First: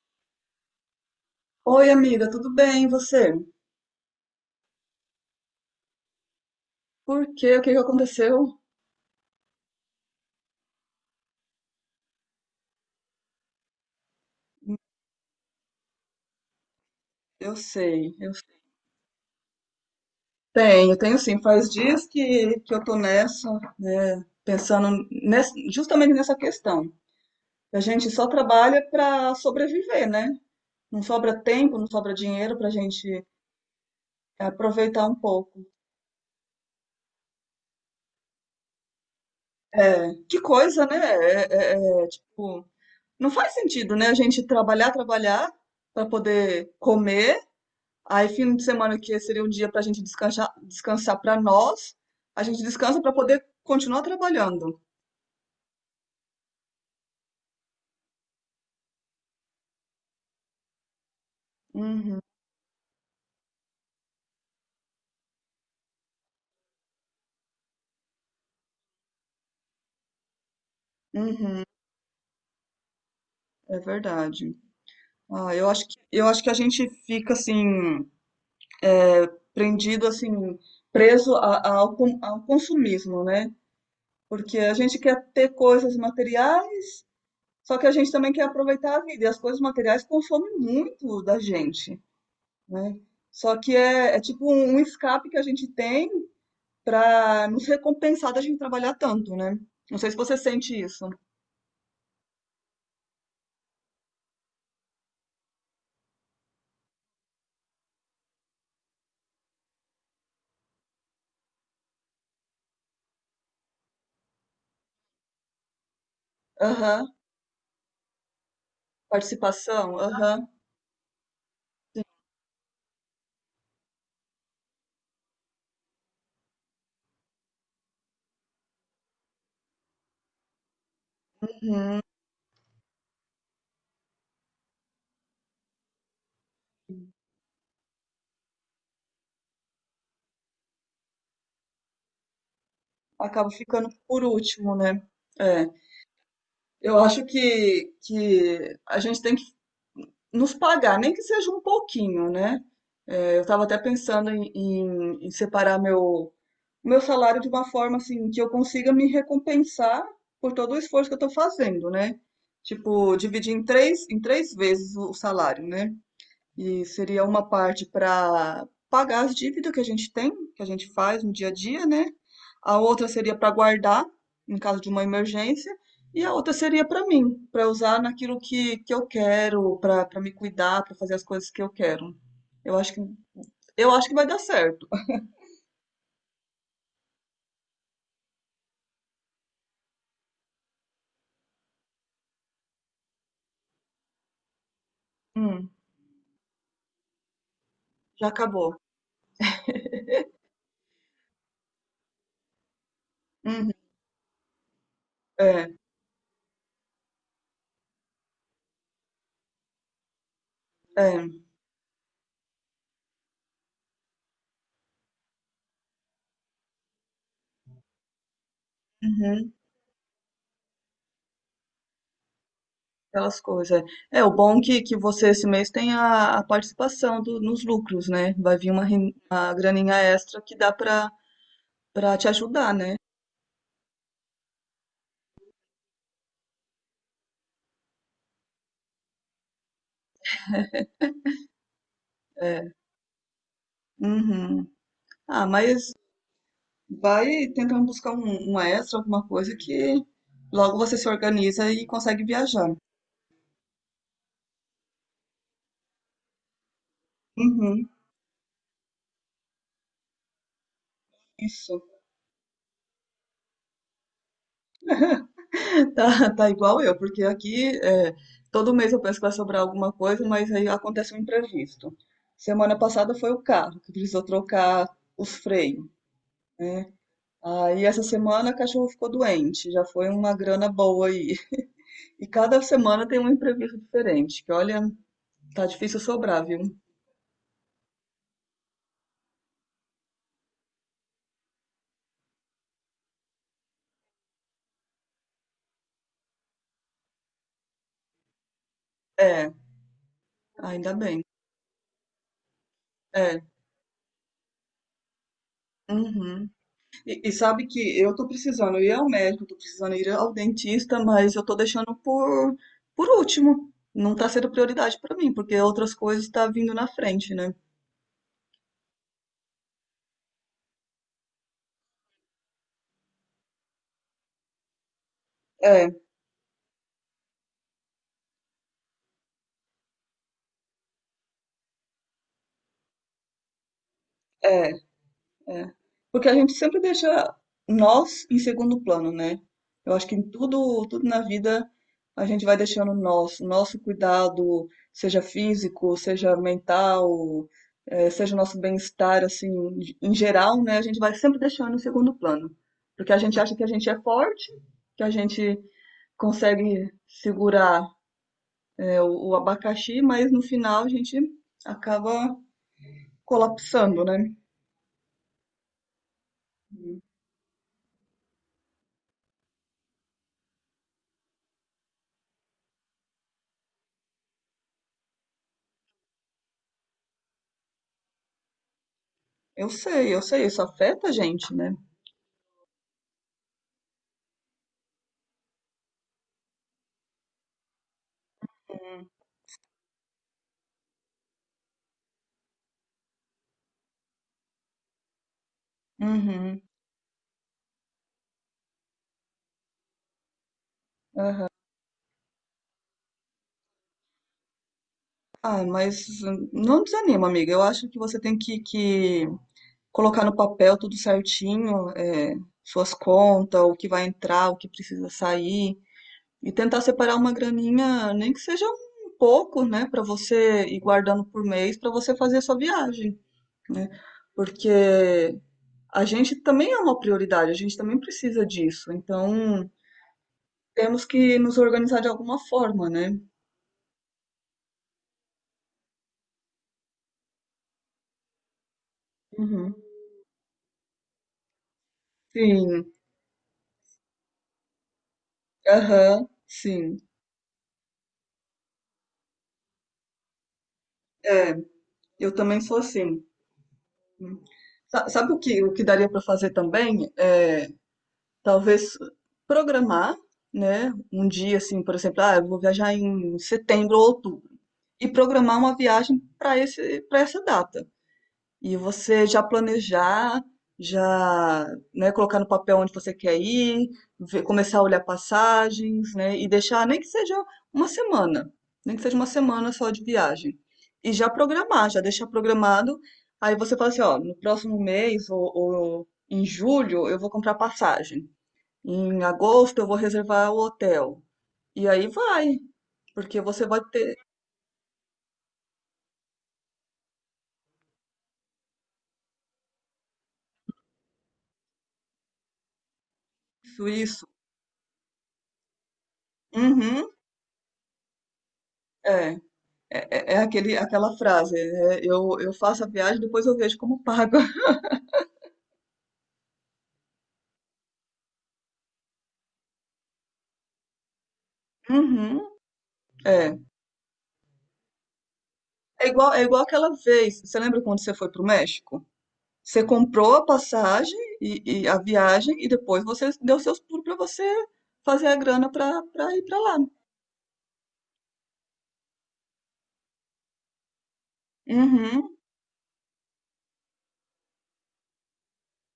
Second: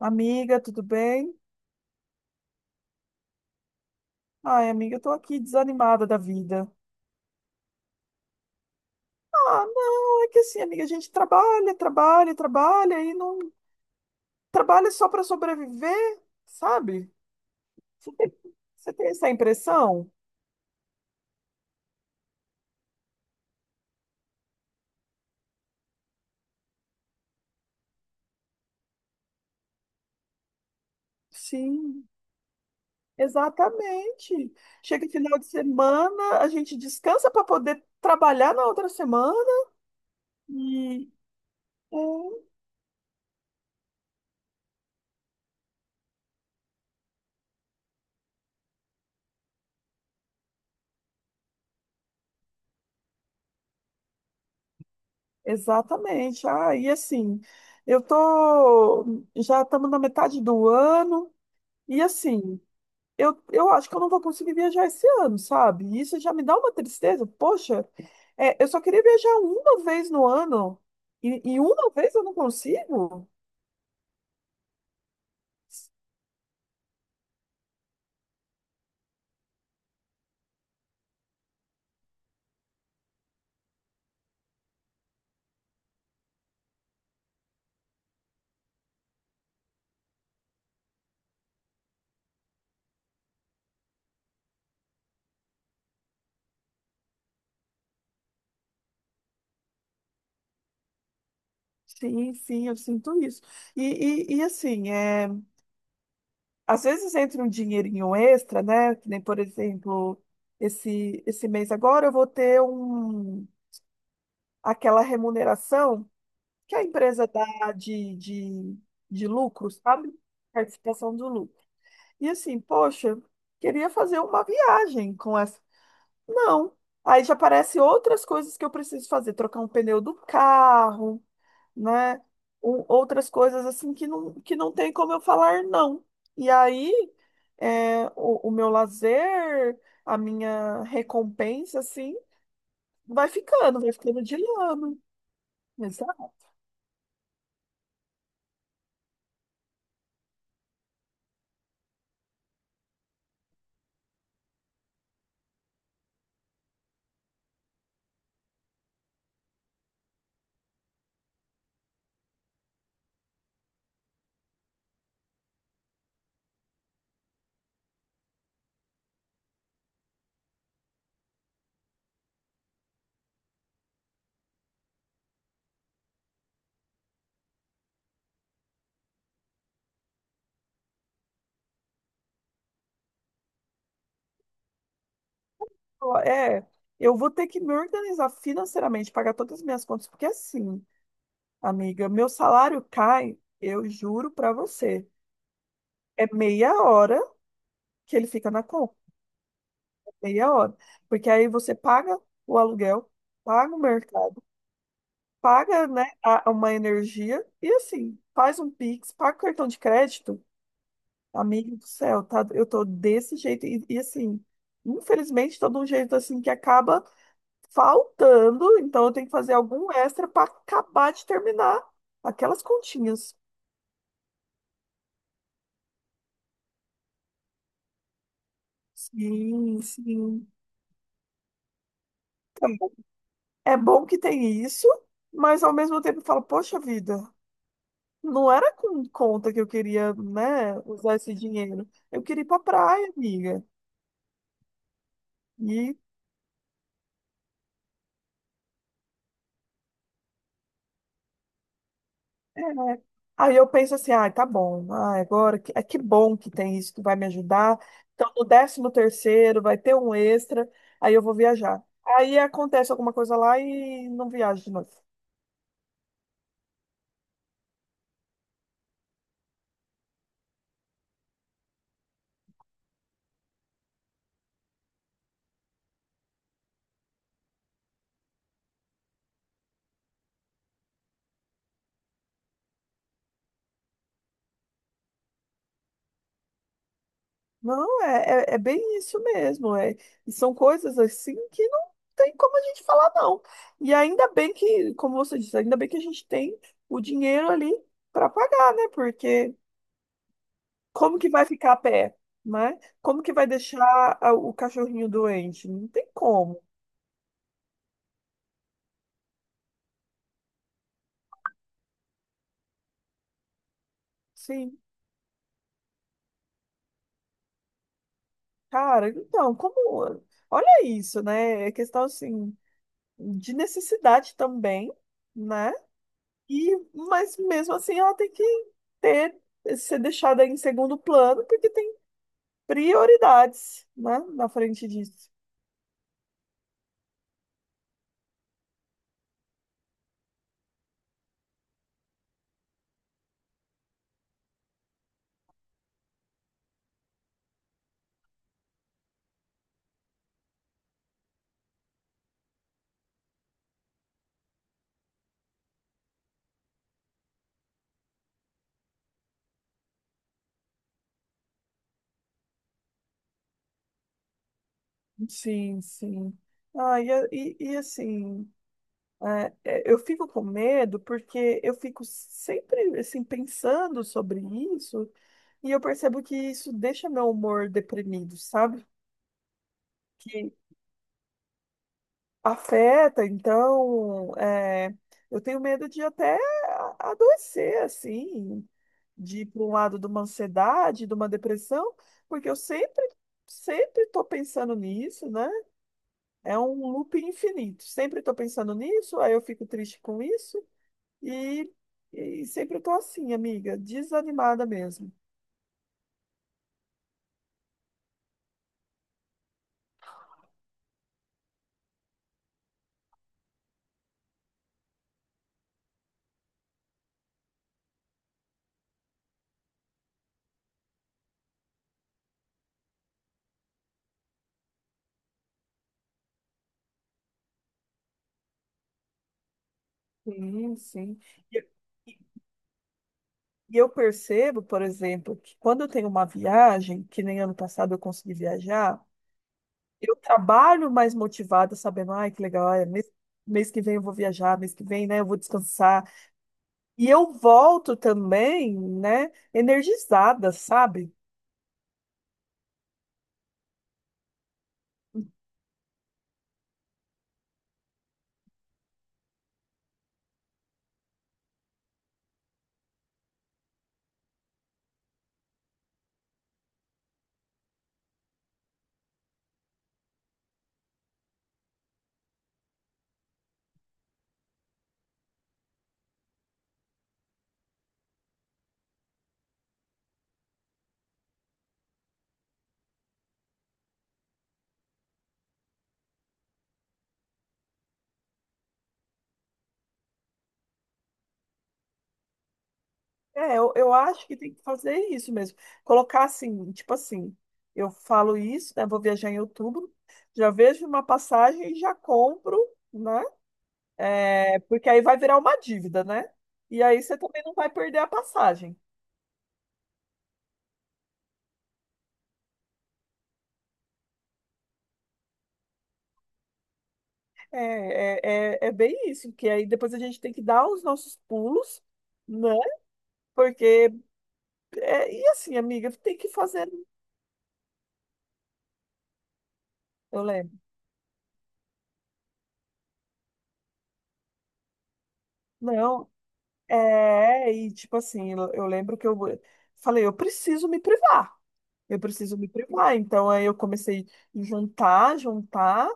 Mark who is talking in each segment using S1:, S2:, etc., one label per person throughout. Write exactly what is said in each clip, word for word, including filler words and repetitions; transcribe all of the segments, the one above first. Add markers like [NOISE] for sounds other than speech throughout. S1: Amiga, tudo bem?
S2: Oi, amiga, tudo bem? E você?
S1: Ai, amiga, eu tô aqui desanimada da vida.
S2: Por quê? O que que aconteceu?
S1: Ah, não, é que assim, amiga, a gente trabalha, trabalha, trabalha e não trabalha só para sobreviver, sabe?
S2: Eu
S1: Você
S2: sei, eu
S1: tem, você tem essa impressão?
S2: tenho, tenho sim. Faz dias que, que eu tô nessa, né? Pensando nessa, justamente nessa questão. A gente só trabalha para sobreviver, né? Não sobra tempo, não
S1: Sim,
S2: sobra dinheiro pra gente
S1: exatamente.
S2: aproveitar
S1: Chega
S2: um
S1: final de
S2: pouco.
S1: semana, a gente descansa para poder trabalhar na outra semana
S2: É, que coisa, né?
S1: e
S2: É, é,
S1: é,
S2: é, é, tipo, não faz sentido, né? A gente trabalhar, trabalhar para poder comer. Aí, fim de semana que seria um dia para a gente descansar, descansar para nós, a gente descansa para poder continuar trabalhando.
S1: exatamente. Ah, e assim, eu tô já estamos na metade do ano e
S2: Uhum,
S1: assim Eu, eu acho que eu não vou conseguir viajar esse ano, sabe? E isso já me dá uma tristeza. Poxa, é, eu só queria viajar uma vez no ano e, e
S2: uhum,
S1: uma vez eu não consigo?
S2: é verdade. Ah, eu acho que, eu acho que a gente fica assim, prendido, assim, preso a- a- ao, con- ao consumismo, né? Porque a gente quer ter coisas materiais, só que a gente também quer aproveitar a vida, e as coisas materiais consomem muito da gente, né? Só que é, é tipo um um escape que a gente tem para nos recompensar da gente trabalhar tanto, né? Não sei se você sente isso.
S1: Sim, sim, eu sinto isso. E, e, e assim, é, às vezes entra um dinheirinho extra, né? Que nem, por exemplo, esse, esse mês agora eu vou ter um, aquela remuneração que a
S2: Aham,
S1: empresa dá de, de, de lucro,
S2: participação,
S1: sabe?
S2: aham.
S1: Participação do lucro. E assim, poxa, queria fazer uma viagem com essa. Não. Aí já aparecem outras coisas que eu preciso fazer, trocar um pneu do carro,
S2: Uhum.
S1: né? O- outras coisas assim que não, que não tem como eu falar não. E aí, é, o, o meu lazer, a minha recompensa, assim, vai
S2: Acaba
S1: ficando,
S2: ficando
S1: vai ficando
S2: por
S1: de
S2: último,
S1: lado.
S2: né? É.
S1: Exato.
S2: Eu acho que, que a gente tem que nos pagar, nem que seja um pouquinho, né? É, eu estava até pensando em, em, em separar meu, meu salário de uma forma assim que eu consiga me recompensar por todo o esforço que eu estou fazendo, né? Tipo, dividir em três, em três vezes o salário, né? E seria uma parte para pagar as dívidas que a gente tem, que a gente faz no dia a dia, né? A outra seria para guardar em caso de uma emergência, e a outra seria para mim, para usar naquilo que, que eu quero, para para me cuidar, para fazer as coisas que eu quero. Eu acho que eu acho que vai dar certo.
S1: É, eu vou ter que me organizar financeiramente, pagar todas as minhas contas, porque assim. Amiga, meu salário cai, eu juro pra você.
S2: Hum,
S1: É meia hora que ele
S2: já
S1: fica na
S2: acabou.
S1: conta, meia hora. Porque aí você paga o aluguel,
S2: Uhum,
S1: paga o mercado,
S2: é,
S1: paga, né, a- uma energia e assim, faz um Pix, paga o cartão de crédito.
S2: é,
S1: Amigo do céu, tá? Eu tô desse jeito e, e assim, infelizmente, tô de um jeito assim que acaba faltando, então eu tenho que
S2: uhum,
S1: fazer algum extra pra acabar de terminar aquelas continhas.
S2: aquelas coisas. É, É, o bom é que, que você esse mês tem a, a participação do- nos lucros, né? Vai vir uma, ren- uma
S1: Sim,
S2: graninha extra
S1: sim.
S2: que dá para pra te ajudar, né?
S1: É bom que tem isso, mas ao mesmo tempo eu falo, poxa vida, não era com conta que eu queria, né, usar esse dinheiro. Eu queria ir pra
S2: É.
S1: praia, amiga.
S2: Uhum. Ah, mas
S1: E
S2: vai tentando buscar um, um extra, alguma coisa que logo você se organiza e consegue
S1: é,
S2: viajar.
S1: aí eu penso assim, ah, tá bom, ah, agora que, é que bom que tem isso que vai me ajudar.
S2: Uhum.
S1: Então, no décimo terceiro vai ter um extra, aí eu vou
S2: Isso.
S1: viajar. Aí acontece alguma coisa lá e não viajo de novo.
S2: [LAUGHS] Tá, tá igual eu, porque aqui é, todo mês eu penso que vai sobrar alguma coisa, mas aí acontece um imprevisto. Semana passada foi o carro que precisou trocar os freios. Aí essa semana a cachorro ficou doente, já foi uma grana boa aí. [LAUGHS] E cada semana tem um imprevisto diferente, que olha, tá difícil sobrar, viu?
S1: Não, é, é, é bem isso mesmo. É, e são coisas assim que não tem como a gente falar, não. E ainda bem que, como você disse, ainda bem que a gente tem o dinheiro ali para pagar, né?
S2: É,
S1: Porque
S2: ainda
S1: como
S2: bem.
S1: que vai ficar a pé, né? Como que
S2: É.
S1: vai deixar a- o cachorrinho doente? Não tem
S2: Uhum.
S1: como.
S2: E, e sabe que eu tô precisando ir ao médico, tô precisando ir ao dentista, mas eu tô deixando por, por último. Não tá sendo
S1: Sim,
S2: prioridade pra mim, porque outras coisas tá vindo na frente, né?
S1: cara, então, como. Olha isso, né? É questão assim de necessidade também, né?
S2: É,
S1: E, mas mesmo assim ela tem que ter, ser deixada em segundo plano, porque tem prioridades, né, na
S2: é.
S1: frente disso.
S2: É. Porque a gente sempre deixa nós em segundo plano, né? Eu acho que em tudo, tudo na vida a gente vai deixando nós, nosso cuidado, seja físico, seja mental, eh, seja o nosso bem-estar, assim, em geral, né? A gente vai sempre deixando em segundo plano. Porque a gente acha que a gente é forte, que a gente consegue segurar, eh, o, o abacaxi, mas no final a gente acaba colapsando, né?
S1: Sim, sim. Ah, e, a- e, e assim, é, é, eu fico com medo porque eu fico sempre assim pensando sobre isso e eu percebo que isso deixa meu humor deprimido, sabe?
S2: Eu sei, eu sei, isso afeta a gente, né?
S1: Afeta, então, é, eu tenho medo de até a- adoecer, assim, de ir para um lado de uma ansiedade, de uma depressão, porque eu sempre, sempre estou pensando nisso, né? É
S2: Uhum.
S1: um loop infinito. Sempre estou pensando nisso, aí eu fico triste com isso, e, e sempre estou assim, amiga, desanimada mesmo.
S2: Ah, mas hum, não desanima, amiga. Eu acho que você tem que, que colocar no papel tudo certinho, é, suas contas, o que vai entrar, o que precisa sair, e tentar separar uma graninha, nem que seja um pouco, né, para você ir guardando por mês para você fazer a sua viagem, né? Porque a gente também é uma prioridade, a gente também precisa disso. Então,
S1: Sim,
S2: temos
S1: sim.
S2: que nos
S1: E
S2: organizar de
S1: e-
S2: alguma forma, né?
S1: e eu percebo, por exemplo, que quando eu tenho uma viagem, que nem ano passado eu consegui viajar,
S2: Uhum.
S1: eu trabalho mais motivada, sabendo, ai, que legal, olha,
S2: Sim,
S1: mês, mês que vem eu vou viajar, mês que vem, né, eu vou descansar.
S2: aham, sim.
S1: E eu volto também, né, energizada, sabe?
S2: É, eu também sou assim. Sa- Sabe o que, o que daria para fazer também? É, talvez programar, né? Um dia assim, por exemplo, ah, eu vou viajar em setembro ou outubro e programar uma viagem para esse para essa data. E você já planejar, já, né, colocar no papel onde você quer ir, ver- começar a olhar passagens, né, e deixar nem que seja uma semana, nem que seja uma semana só de viagem. E já programar, já deixar programado. Aí você fala assim, ó, no próximo mês ou, ou em julho eu vou comprar passagem. Em agosto eu vou reservar o hotel. E aí vai, porque
S1: É,
S2: você
S1: eu,
S2: vai
S1: eu
S2: ter
S1: acho que tem que fazer isso mesmo. Colocar assim, tipo assim, eu falo isso, né, vou viajar em outubro, já vejo uma passagem e já compro, né?
S2: isso, isso.
S1: É, porque aí vai virar uma dívida, né? E aí
S2: Uhum,
S1: você também não vai perder a passagem.
S2: é. É, é é aquele, aquela frase, né? Eu, eu faço a viagem, depois eu vejo como pago. [LAUGHS]
S1: É, é, é, é bem isso, porque aí depois a gente tem que dar os nossos pulos,
S2: Uhum.
S1: né?
S2: É.
S1: Porque, é, e assim, amiga,
S2: É
S1: tem que
S2: igual, é igual
S1: fazer,
S2: aquela vez. Você lembra quando você foi para o México? Você
S1: eu
S2: comprou a
S1: lembro.
S2: passagem e, e a viagem e depois você deu seus pulos para você fazer a grana para
S1: Não,
S2: ir para lá.
S1: é, e tipo assim, eu, eu lembro que eu falei, eu preciso me privar, eu
S2: Uhum.
S1: preciso me privar. Então aí eu comecei a juntar, juntar.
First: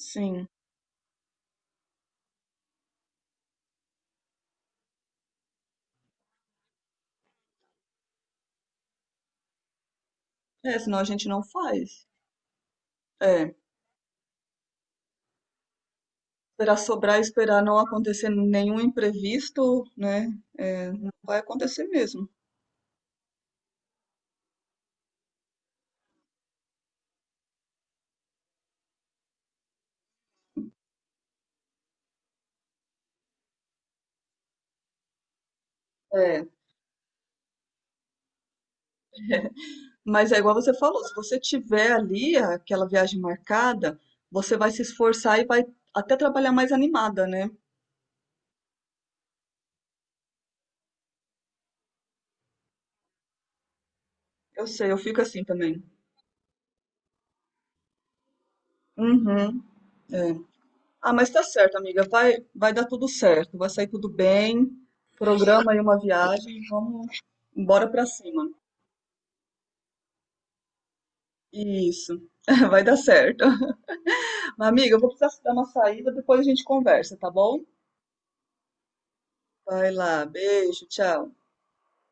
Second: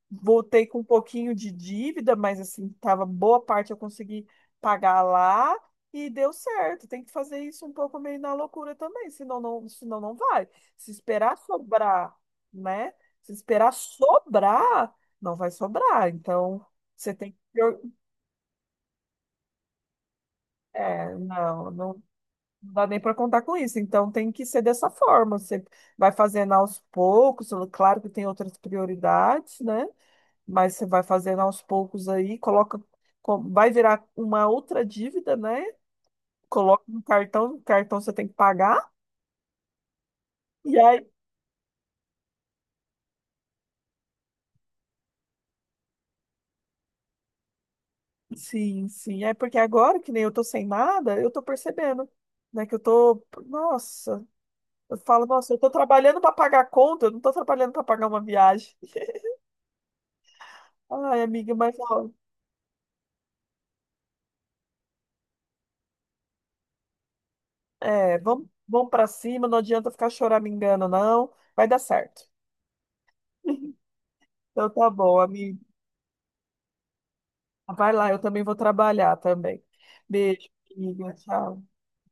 S2: Sim.
S1: Voltei com um pouquinho de dívida, mas assim, tava boa parte eu consegui pagar lá e deu certo. Tem que fazer isso um pouco meio na loucura também, senão não, senão não vai.
S2: É,
S1: Se
S2: senão a gente
S1: esperar
S2: não faz.
S1: sobrar, né? Se
S2: É.
S1: esperar sobrar, não vai sobrar. Então,
S2: Esperar
S1: você
S2: sobrar,
S1: tem que.
S2: esperar não acontecer nenhum imprevisto, né? É, não
S1: É,
S2: vai
S1: não,
S2: acontecer
S1: não
S2: mesmo.
S1: dá nem para contar com isso. Então, tem que ser dessa forma. Você vai fazendo aos poucos, claro que tem outras prioridades, né? Mas você vai fazendo aos poucos aí, coloca, co- vai virar uma outra dívida, né?
S2: É.
S1: Coloca no cartão, no cartão você tem que pagar.
S2: Mas é igual
S1: E
S2: você
S1: aí,
S2: falou, se você tiver ali aquela viagem marcada, você vai se esforçar e vai até trabalhar mais animada, né?
S1: sim, sim, é porque agora que nem eu tô sem nada, eu tô percebendo, né, que eu tô, nossa,
S2: Eu sei, eu
S1: eu
S2: fico
S1: falo,
S2: assim
S1: nossa, eu tô
S2: também.
S1: trabalhando para pagar a conta, eu não tô trabalhando para pagar uma viagem.
S2: Uhum, é. Ah,
S1: Ai,
S2: mas tá
S1: amiga, mas
S2: certo, amiga.
S1: ó,
S2: Vai, vai dar tudo certo, vai sair tudo bem. Programa aí uma viagem, vamos embora pra
S1: é, vamos,
S2: cima.
S1: vamos para cima, não adianta ficar choramingando, não, vai dar
S2: Isso,
S1: certo.
S2: [LAUGHS] vai dar certo.
S1: [LAUGHS]
S2: Mas,
S1: Então tá
S2: amiga, eu vou
S1: bom,
S2: precisar dar
S1: amiga.
S2: uma saída, depois a gente conversa, tá bom?
S1: Vai lá, eu também vou trabalhar também.
S2: Vai lá,
S1: Beijo,
S2: beijo,
S1: amiga.
S2: tchau.
S1: Tchau.